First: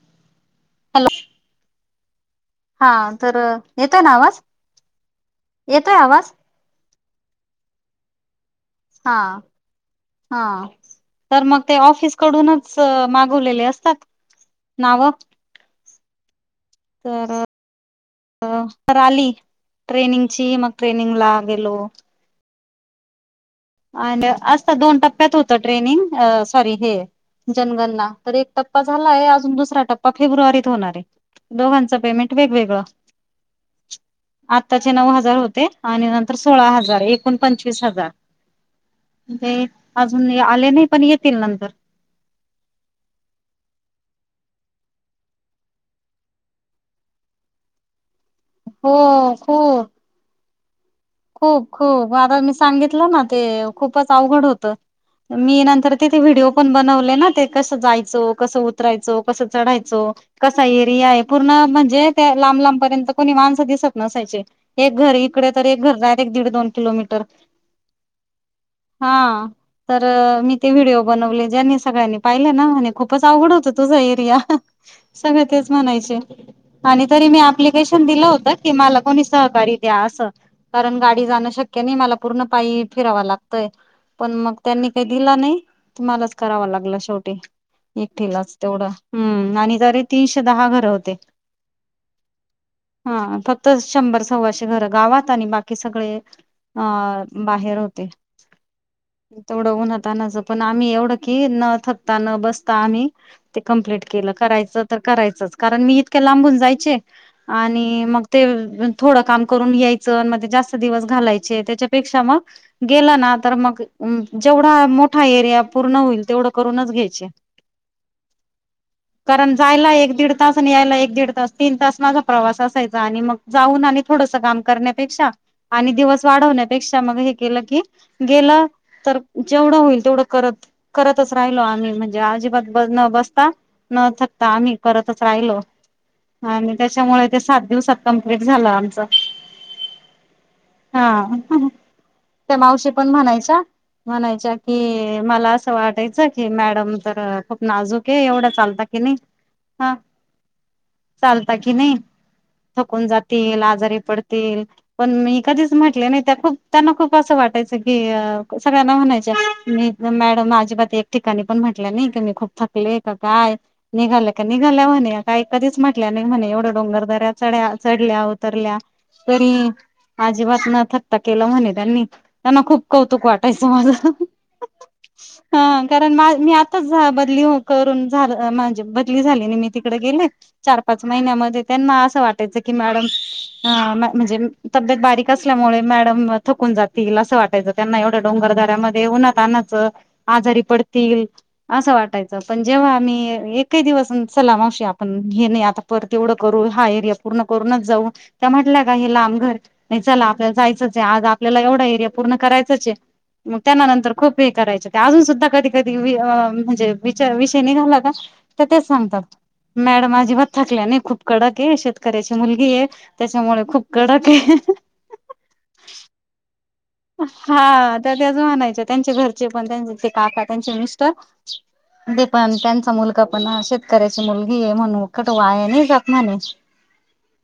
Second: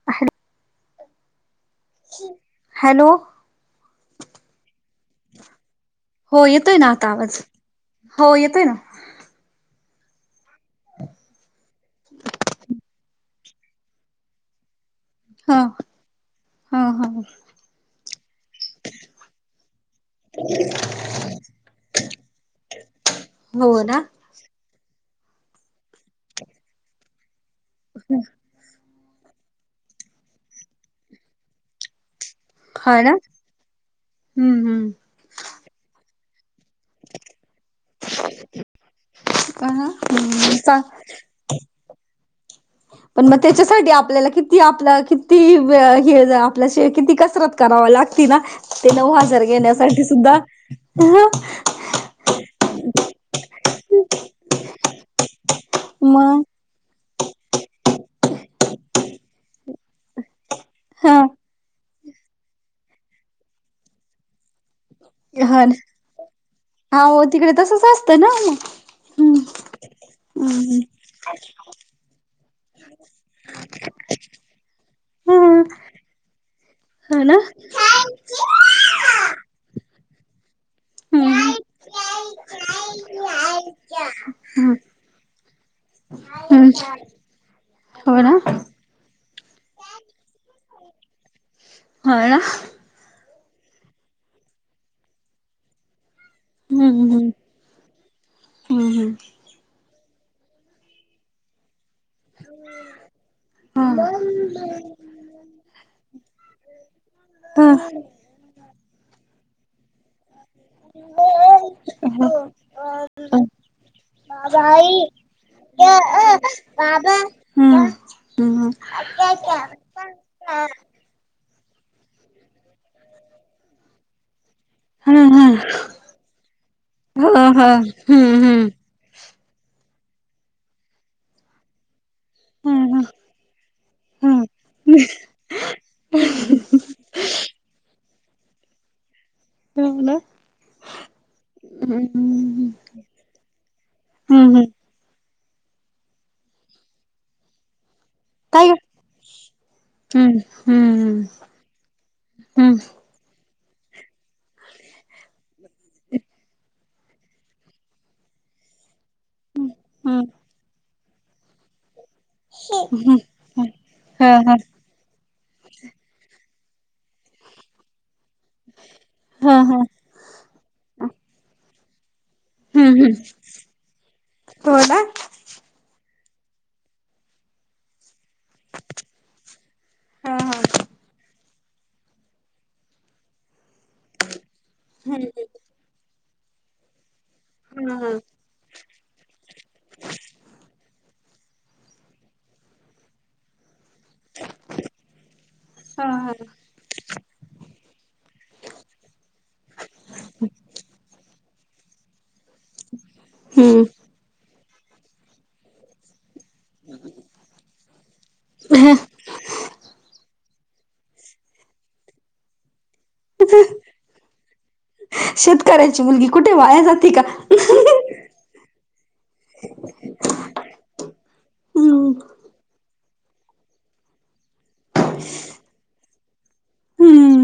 [unintelligible] Hello [unintelligible] हा तर येतोय ना आवाज, येतोय आवाज? हो येतोय ना ता आवज हो येतोय ना हा हा तर मग ते ऑफिसडूनच [unintelligible] असतात नाव ह ह ह ह तर तर आली, ट्रेनिंगची मग ट्रेनिंग ला गेलो. हो ना [unintelligible] आज तर दोन टप्प्यात होत ट्रेनिंग अ सॉरी हे जनगणना तर एक टप्पा झालाये अजून दुसरा टप्पा फेब्रुवारीत होणार आय दोघांच पेमेंट वेगवेगळं हा ना हम्म हम्म आताचे नऊ हजार होते आणि तर सोळा हजार एकोण पंचवीस हजार म्हण तेे हम्म. अजून आले नाही पण येतील नंतर पण मग त्याच्यासाठी आपल्याला किती आपलं किती हे आपला किती कसरत करावा लागती ना ते हो नऊ हजर हो येण्यासाठी सुद्धा खूप खूप आता मी सांगितलं ना ते खूपच अवघड होत मी नंतर तर तिथे मग व्हिडिओ पण बनवले ना ते कंस जायचं कस उतरायचो कस चढायचो कसा एरिया हा आहे पूर्ण मणजे लांब लांबपर्यंत कोणी माणस दिसत नसायचे एक घर इकड हा तर एक घर डायरेक्ट दीड, दोन हा हो किलोमीटर तिकडे तसच असतं ना मग हा. तर मी ते व्हिडिओ बनवले ज्यांनी सगळ्यांनी पाहिले ना म्हणे खूपच आवड होत तुझा एरिया सगळं तेच म्हणायचे आणि ह तरी ना मी अप्लिकेशन दिलं होत. मला कोणी सहकार्य द्या असं. कारण गाडी जाणं शक्य नाइ मला पूर्ण पायी फिरावा लागतय. पण मग हम्म त्यांनी काई दिला नाई तुम्हालाच करावा हम्म लागला शेवटी हो ना एकटिलाच तेवढ हम्म आणि जरी तीनशे दहा घर होते. हा ना. हा फक्त शंभर सव्वाशे घर गावात आणि बाकी सगळे अ हम्म हम्म बार होते हम्म हम्म तेवढ उन्हातांनाच पण आम्ही एवढं की न ता न बसता आम्ही ते कमप्लीट केलं करायचं तर करायचंच कारण मी इतके लांबून जायचे हम्म आणि मग ते थोडं काम करून यायच मी ते. दिव घालायचे त्याच्यापेक्षा मग गे ना तर मग जेवढा हा एरिया पूर्ण होईल तेवढं करूनच घ्यायचे. हम्म. हम [unintelligible] कारण जायला एक दीड तास आणि यायला एक दीड तास तीन तास माझा प्रवास असायचा आणि मग जाऊन आणि थोडस काम करण्यापेक्षा आणि दिवस वाढवण्यापेक्षा मग हम्म हम्म हम्म हम्म हम्म हम्म हे हम्म केलं की गेलं. तर जेवढं होईल तेवढं करत करतच राहिलो आम्ही म्हणजे अजिबात ब न बसता न थकता आम्ही करतच राहिलो. आणि त्याच्यामुळे ते सात दिवसात कम्प्लीट झालं आमच. हा ना. हा त्या मावशी पण म्हणायच्या म्हणायच्या की मला अस. वाटायचं की मॅडम तर खूप नाजूक आहे एवढा हम्म चालत की नाही हा. चालता कि नाही थकून जातील, आजारी पडतील, पण मी कधीच म्हटले नाही त्या खूप त्यांना खूप असं वाटायचं की सगळ्यांना म्हणायच मी मॅडम अजिबात एक ठिकाणी पण म्हटलं नाही मी खूप थकली आहे का काय निघाल्या का हम्म निघाल्या म्हणे. काही कधीच म्हटल्या नाही म्हणे एवढं डोंगर दऱ्या चढ्या चढल्या उतरल्या तरी हम्म अजीबात न थकता केला म्हणे त्यांनी. त्यांना खूप हम्म कौतुक वाटायच माझ. हो ना हा कारण मी आताच बदली हो करून झा माझ बदली झाली नाही मी तिकडे गेले. हा हा. चार, पाच महिन्या मध्ये त्यांना असं वाटायच की मॅडम म्हणजे तब्येत बारीक असल्यामुळे मॅडम थकून जातील असं वाटायचं त्यांना एवढ्या डोंगरदऱ्या मध्ये. उन्हात आणनाच आजारी पडतील. असं वाटायचं पण जेव्हा आम्ही एकही दिवस चलामावशी आपण हे नाही आता. हा तेवढ हा. करू हा एरिया पूर्ण करूनच जाऊ म्हटल्या का हे लांब घर नाही चला आपल्याला जायचंच आहे आज आपल्याला एवढा एरिया पूर्ण करायचंच आहे मग हम्म त्यानंतर खूप हे करायच ते अजून सुद्धा कधी, कधी, म्हणजे विचार विषय निघाला का तर तेच सांगतात. मॅडम अजिबात थकल्या नाही खूप कडक आहे शेतकऱ्याची मुलगी आहे त्याच्यामुळे खूप कडक आहे. शेतकऱ्याची मुलगी कुठे वाया जाते. का? हा तर त्यातेच म्हणायच्या त्यांचे घरचे पण त्यांचे ते काका, त्यांचे मिस्टर हम्म ते पण त्यांचा मुलगा पण शेतकऱ्याची मुलगी आहे म्हणून क तो वाया नाही जात म्हणे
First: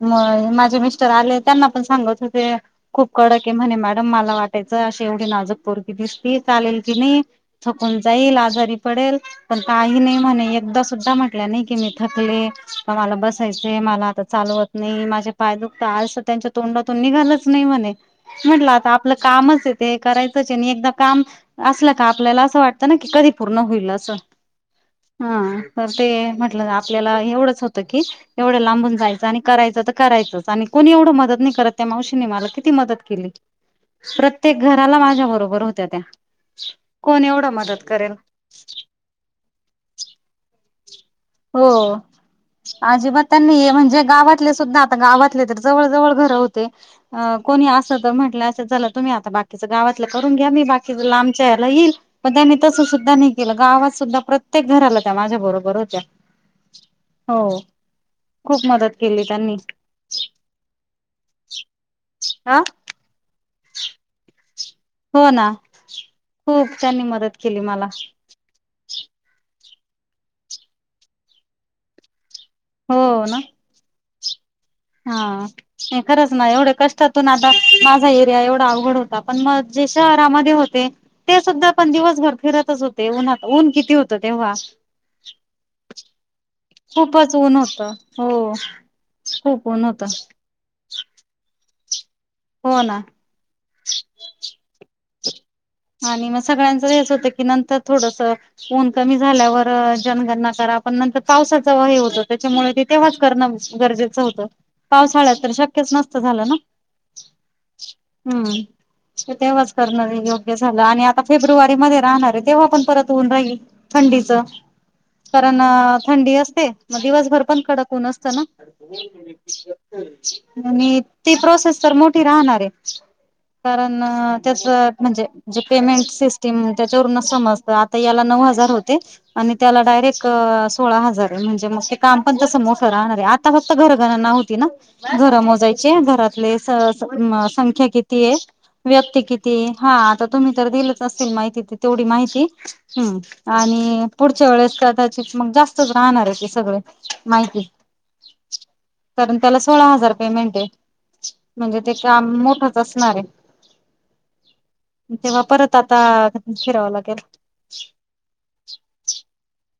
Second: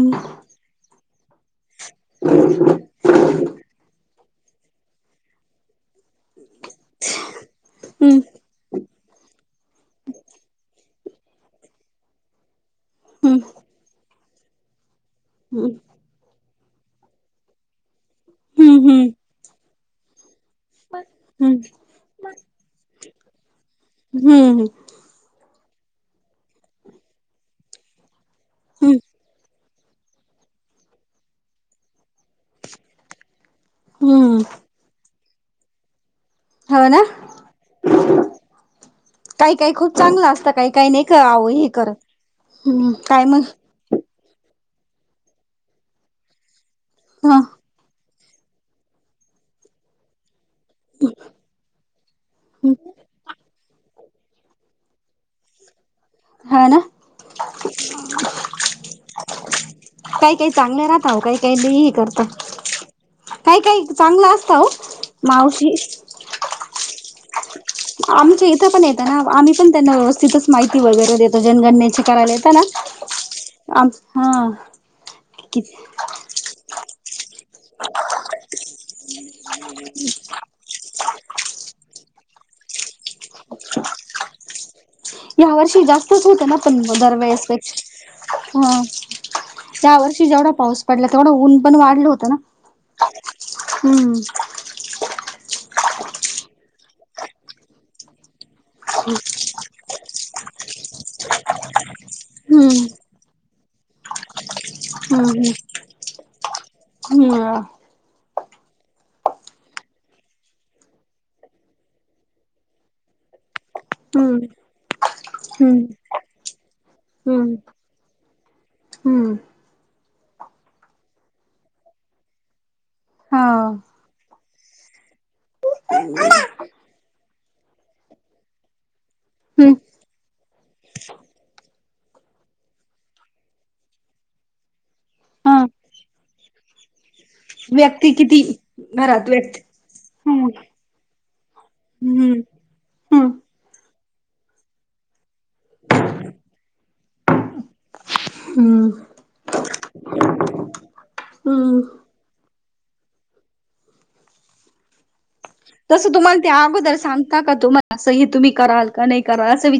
म माझे मिस्टर आले त्यांना पण सांगत होते खूप कडक आहे म्हणे मॅडम मला मला वाटायचं अशी एवढी नाजुक पोरगी दिसती चालेल की नाही. थकून हम्म जाईल आजारी पडेल पण काही नाही म्हणे एकदाच सुद्धा म्हटल्या नाही की मी थकले तर मला हम्म बसायचे मला आता चालवत नाही माझ्या बाय दुखत आसं त्यांच्या तोंडातून निघालच नाही म्हणे म्हटलं हम्म आता हम्म. आपलं कामच आहे ते हे करायचं त्याच्यानी एकदा काम हम्म असलं का आपल्याला असं वाटतं ना की कधी पूर्ण होईल असं. हम्म हा तर ते म्हटलं आपल्याला एवढंच होतं की एवढं लांबून हम्म जायचं आणि करायचं त करायचंच आणि कोणी एवढं मदत नाही करत त्या मावशीने मला किती मदत केली. हम्म प्रत्येक घराला माझ्या बरोबर होत्या त्या हो ना कोण एवढं मदत करेल. काही काही खूप चांगलं असतं काही काही नाही कर आव हो हे करत. हम्म काय अजिबात मग त्यांनी म्हणजे गावातले सुद्धा गावातले तर जवळ जवळ घर होते हा कोणी अस जर म्हटल झालं तुम्ही आता बाकीच गावातलं करून घ्या मी बाकीच लांबच्या या्याला येईल पण त्यांनी तस सुद्धा नाही गावात सुद्धा प्रत्येक घराला त्या माझ्या बरोबर होत्या. हा ना. हो खूप मदत केली त्यांनी. काही काही चांगले राहतव काही काहीही लई हे करता हा काही काही चांगलं असत हो. हो ना मावशी खूप त्यांनी मदत केली मला आमच्या इथं पण येतं ना आम्ही पण त्यांना व्यवस्थितच माहिती वगैरे देतो जनगणनेची करायला येत ना. हो ना. आम हा. हा किती नाही खरंच ना एवढ्या कष्टातून आता माझा एरिया एवढा अवघड होता पण मग जे शहरामध्ये होते ते सुद्धा आपण दिवस घर फिरतच होत ते न ऊन किती होतं तेव्हा. या वर्षी जास्त तेच होत ना पण खूपच ऊन दरवेळेसच होत हो ह खूप ऊन या होत वर्षी जेवढा पाऊस पडलं होत थोडं ऊन पण वाढलं होतं ना. हो ना. हमम. आणि मग सगळ्यांचं हेच होतं की नंतर थोडस ऊन कमी झाल्यावर जनगणना करा पण नंतर पावसाचा व हे होत त्याच्यामुळे तेव्हाच करणं गरजेचं होतं पावसाळ्यात तर शक्यच नसत झालं ना. हमम. हम्म ते तेव्हाच करण वेगळ हे झालं आणि आता फेब्रुवारी मध्ये राहणार आहे तेव्हा पण परत होऊन राहील थंडीच हम्म कारण हम्म अ हम्म थंडी असते मग दिवसभर हम्म पण कडक ऊन असत ना. हम्म आणि तेी प्रोसेस तर मोठी राहणार आहे हा कारण ण त्याच म्हणजेे जे पेमेंट सिस्टीम त्याच्यावरून समजत आता याला नऊ हजार होते. आणि हम्म त्याला डायरेक्ट अ सोळा हजार आहे म्हणजे मग काम पण तस मोठ राहणार आहे आता फक्त घरघणंना होती ना घर हा मोजायची घरातले म अ संख्या किती ये व्यक्ती किती ये. तुम्ही तर दिलच असल माहिती तेवढी हम्म माहिती हम्म आणि पुढच्या वेळेस का कदाचित मग जास्तच राहणार आहे ते सगळे माहिती हम्म कारण त्याला सोळा हजार पेमेंट आहे म्हणजे ते काम मोठच असणारये. तेव्हा पण तसं तुम्हाला त्या अगोदर सांगता का तुम्हाला असं हे तुम्ही कराल का नाही कराल असं वि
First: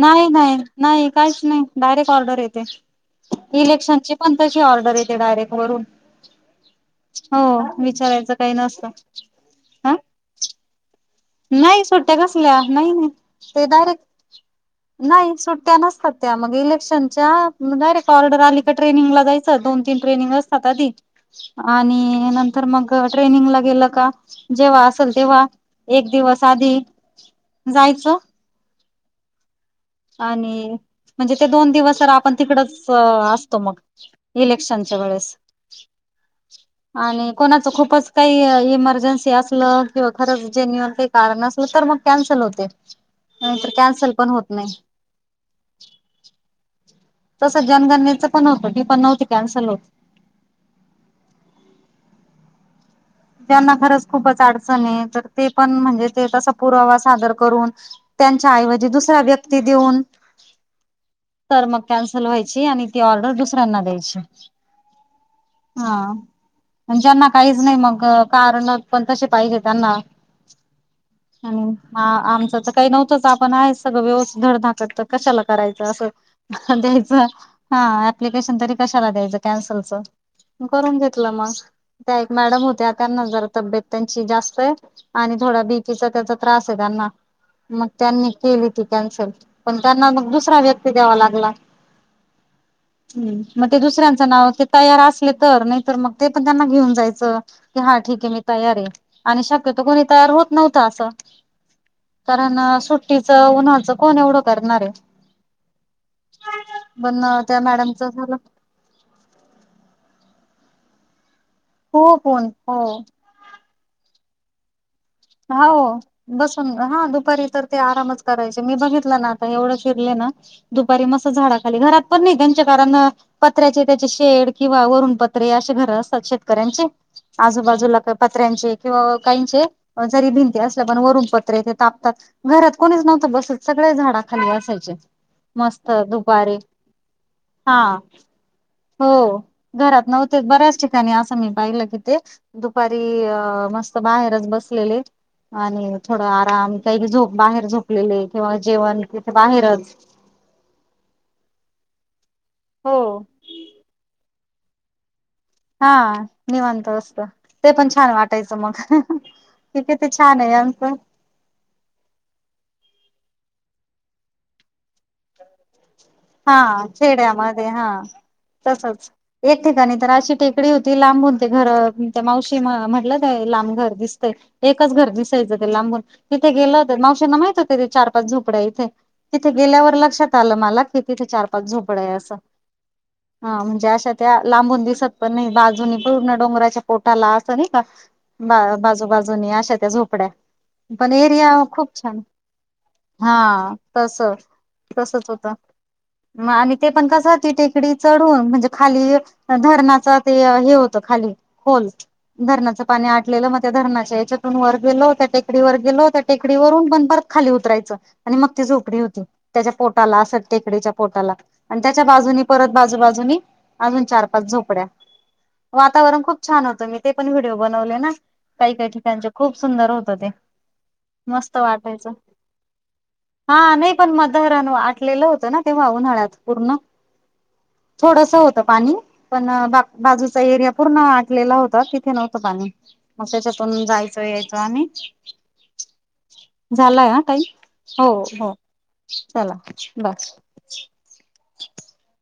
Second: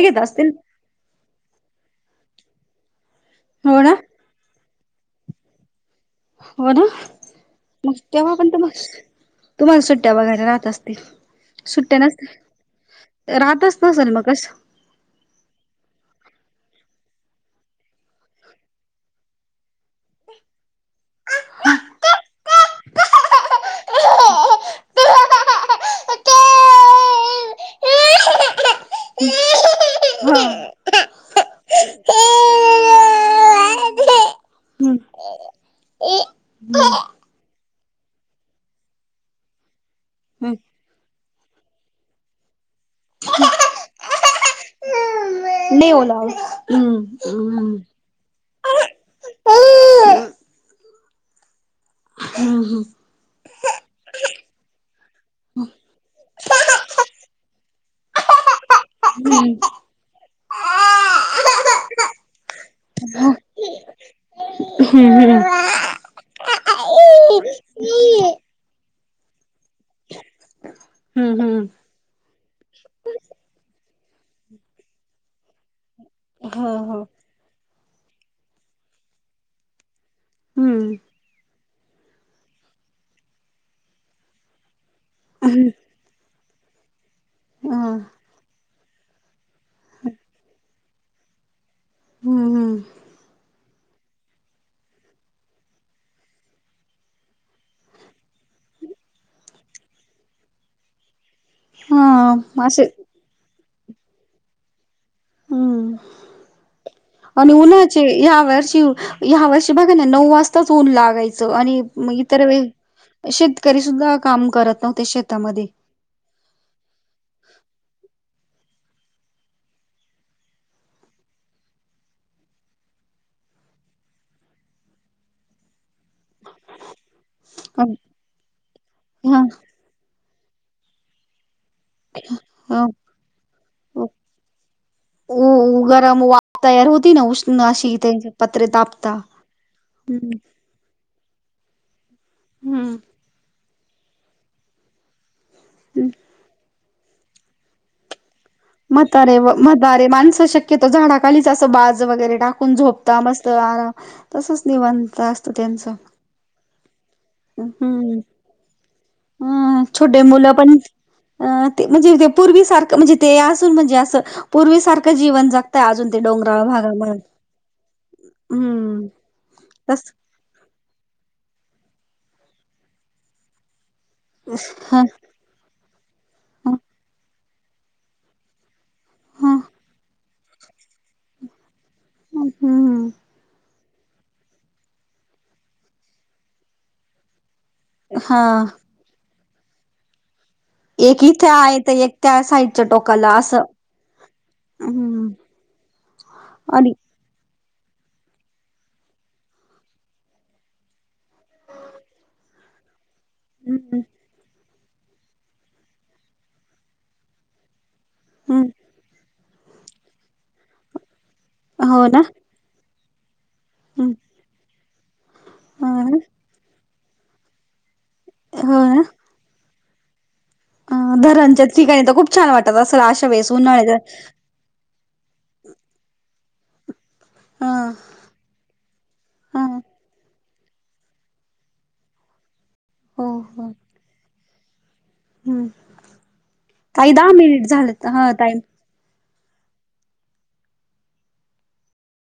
नाही नाही नाही काहीच नाही डायरेक्ट ऑर्डर येते हो ना इलेक्शनची. कंप्लशी ऑर्डर येते डायरेटवरून. हो ना मग विचारायचं तेव्हा पण काही त म नसतं तुम्हाला हा सुट्ट्या वगैरे राहत असतील. नाही सुट्ट्या कसल्या नाही ते राहतच नसेल मग डायरेक्ट कसं नाही सुट्ट्या नसतात त्या मग इलेक्शनच्या म डायरेक्ट ऑर्डर आली का ट्रेनिंगला जायच य दोन तीन ट्रेनिंग असतात अधी हा आणि नंतर मग ट्रेनिंगला गेलं का जेव्हा असेल तेव्हा एक दिवस आधी जायचं [unintelligible] हम्म आणि हम्म म्हणजे ते दोन दिवस रा आपण तिकडच असतो मग इलेक्शनच्या हम्म वेळेस आणि कोणाच खूपच काही इमर्जन्सी असलं किंवा खरंच हम्म जेन्युन काही कारण असलं तर मग कॅन्सल होते नाही तर कॅन्सल पण होत नाही नाही ओला ज हम्म तसं हम्म जनगणनेच पण होतं ती पण नव्हती कॅन्सल होती हम्म त्यांना खरंच खूपच अडचण आहे तर ते पण म्हणजे ते तसा पुरावा सादर करून त्यांच्या ऐवजी दुसऱ्या हम्म. व्यक्ती देऊन तर मग हम्म. कॅन्सल व्हायची आणि ती ऑर्डर दुसऱ्यांना द्यायची हम्म हम् हा ज्यांना काहीच नाही मग क कारण पण तसे पाहिजे त्यांना हम्म आणि हम्म. आ आमच तर काही नव्हतंच आपण आहे सगळं व्यवस्थित धडधाकड तर कशाला करायचं हो असं हो. द्यायचं हा ऍप्लिकेशन तरी कशाला द्यायचं कॅन्सलच म करून हम्म. घेतलं मग त्या एक मॅडम होत्यात त्यांना जरा तब्येत त्यांची जास्त आणि थोडा बीपीचा त्याचा त्रास आहे त्यांना हा. मग त्यांनी केली ती कॅन्सल पण त्यांना मग दुसरा व्यक्ती द्यावा लागला हम्म हम्म [inaudible] हम् मग ते दुसऱ्यांचं नाव ते तयार असले तर नाहीतर मग ते पण त्यांना घेऊन जायचं की हा ठीक आहे मी तयार आहे आणि शक्यतो कोणी तयार होत नव्हतं असं कारण हा असे सुट्टीचं उन्हाचं कोण एवढं करणारे हम्म आणि त्या उन्हाचे मॅडमच झालं या वर्षी ह्या वर्षी बघा ना नऊ वाजताच ऊन लागायचं आणि म खूप ऊन इतर हो वेळी शेतकरी सुद्धा काम करत नव्हते शेतामध्ये. होव बसून हा दुपारी तर ते आरामच करायचे मी बघितलं ना आता एवढं फिरले ना दुपारी मस्त झाडा खाली घरात पण नाही त्यांच्या कारण पत्र्याचे त्याचे शेड किंवा वरुण पत्रे अशे घर असतात शेतकऱ्यांचे आजूबाजूला क पत्र्यांचे किंवा हा काहींचे जरी भिंती असल्या पण वरून पत्रे ते ताप घरात हा. कोणीच नव्हतं बसत सगळे झाडा खाली असायचे उ मस्त गरम दुपारी वाफ तयार होती ना उष्ण हा अशी त्याची पत्रे ताप - हो घरात नव्हते बऱ्याच ठिक - त्यानी असं मी पाहिलं की ते दुपारी हम्म. अ मस्त बाहेरच बसलेले आणि थोड आराम काही झोप बाहेर झोपलेले किंवा जेवण तिथे म्हातारे व बाहेरच म्हातारे माणस शक्य - तीथ झाडाखालीच अस बाज वगैरे टाकून हो झोपता मस्त आरा तसच निवांत अस हा निवांत असत ते पण छान हम्म. वाटायचं मग ते अ किती छोटे छान मुलं आहे पण आमचं अ ते म्हणजे ते पूर्वी सारखं म्हणजे ते असून म्हणजे असं पूर्वीसारखं जीवन जगता अजून ते डोंगराळ भागात खेड्या मध्ये हा तसच एक ठिकाणी तर तस अशी टेक कडी होती लांबून ते घर मावशी म्हटलं ते लांब घर दिसते एकच ह घर दिस [unintelligible] लांबून तिथे ह गेल्या होत्या मावशींना माहिती होत तिथ चार पाच झोपड्या इथे तिथे ह गेल्यावर लक्षात आलं मला कि तिथे चार पाच झोपड आहे असं हम्म हा म्हणजे अशा त्या लांबून दिसत पण नाही बाजूनी पूर्ण डोंगराच्या पोटाला नाही का हा बा बाजूबाजूननी अशा त्या झोपड्या पण एक इथे एरिया आहे तर खूप एक छान त्या साईडच्या टोकाला हा असं तस तसच हम्म होत म आणि ते पण कस होतीे डी चढ होन म्हणजे खाली धरणाच ते हे होत खाली खोल धरणाचं पाणी आठ ले म त्या हम्म धरणाच्या याच्यातून वर गेलो त्या टेकडी वर गेलो त्या टेकडीवररून पण परत खाली उतरायचं आणि मग ती हम्म झोपडी होती त्याच्या पोटाला अस टेकडीच्या पोटाला आणि त्याच्या हो ना बाजूनी परत बाजूबाजूनी अजून हम्म चार पाच झोपड्या हो ना वातावरण खूप छान होत मी ते पण व्हिडिओ बनवले ना काही हो काही ना ठिकाचे खूप सुंदर होत ते अ मस्त धरणच्या ठिकाणी वाटायचं तर खूप छान वाटतात असं अशा वेळेस उन्हाळ्याच दहरन आटलेलं होतं ना ते वाहून हळत पूर्ण ह थोडस होत पाणी पण हा बा बाजू एरिया पूर्ण आटलेला होता तिथे नव्हतं पाणी हो मस् हो त्याच्यातून जायचं यायचं आणि हम्म झालाय ताई ह दहा काही मिनिट झालेत हो हा हो टाईम चला बस [inaudible]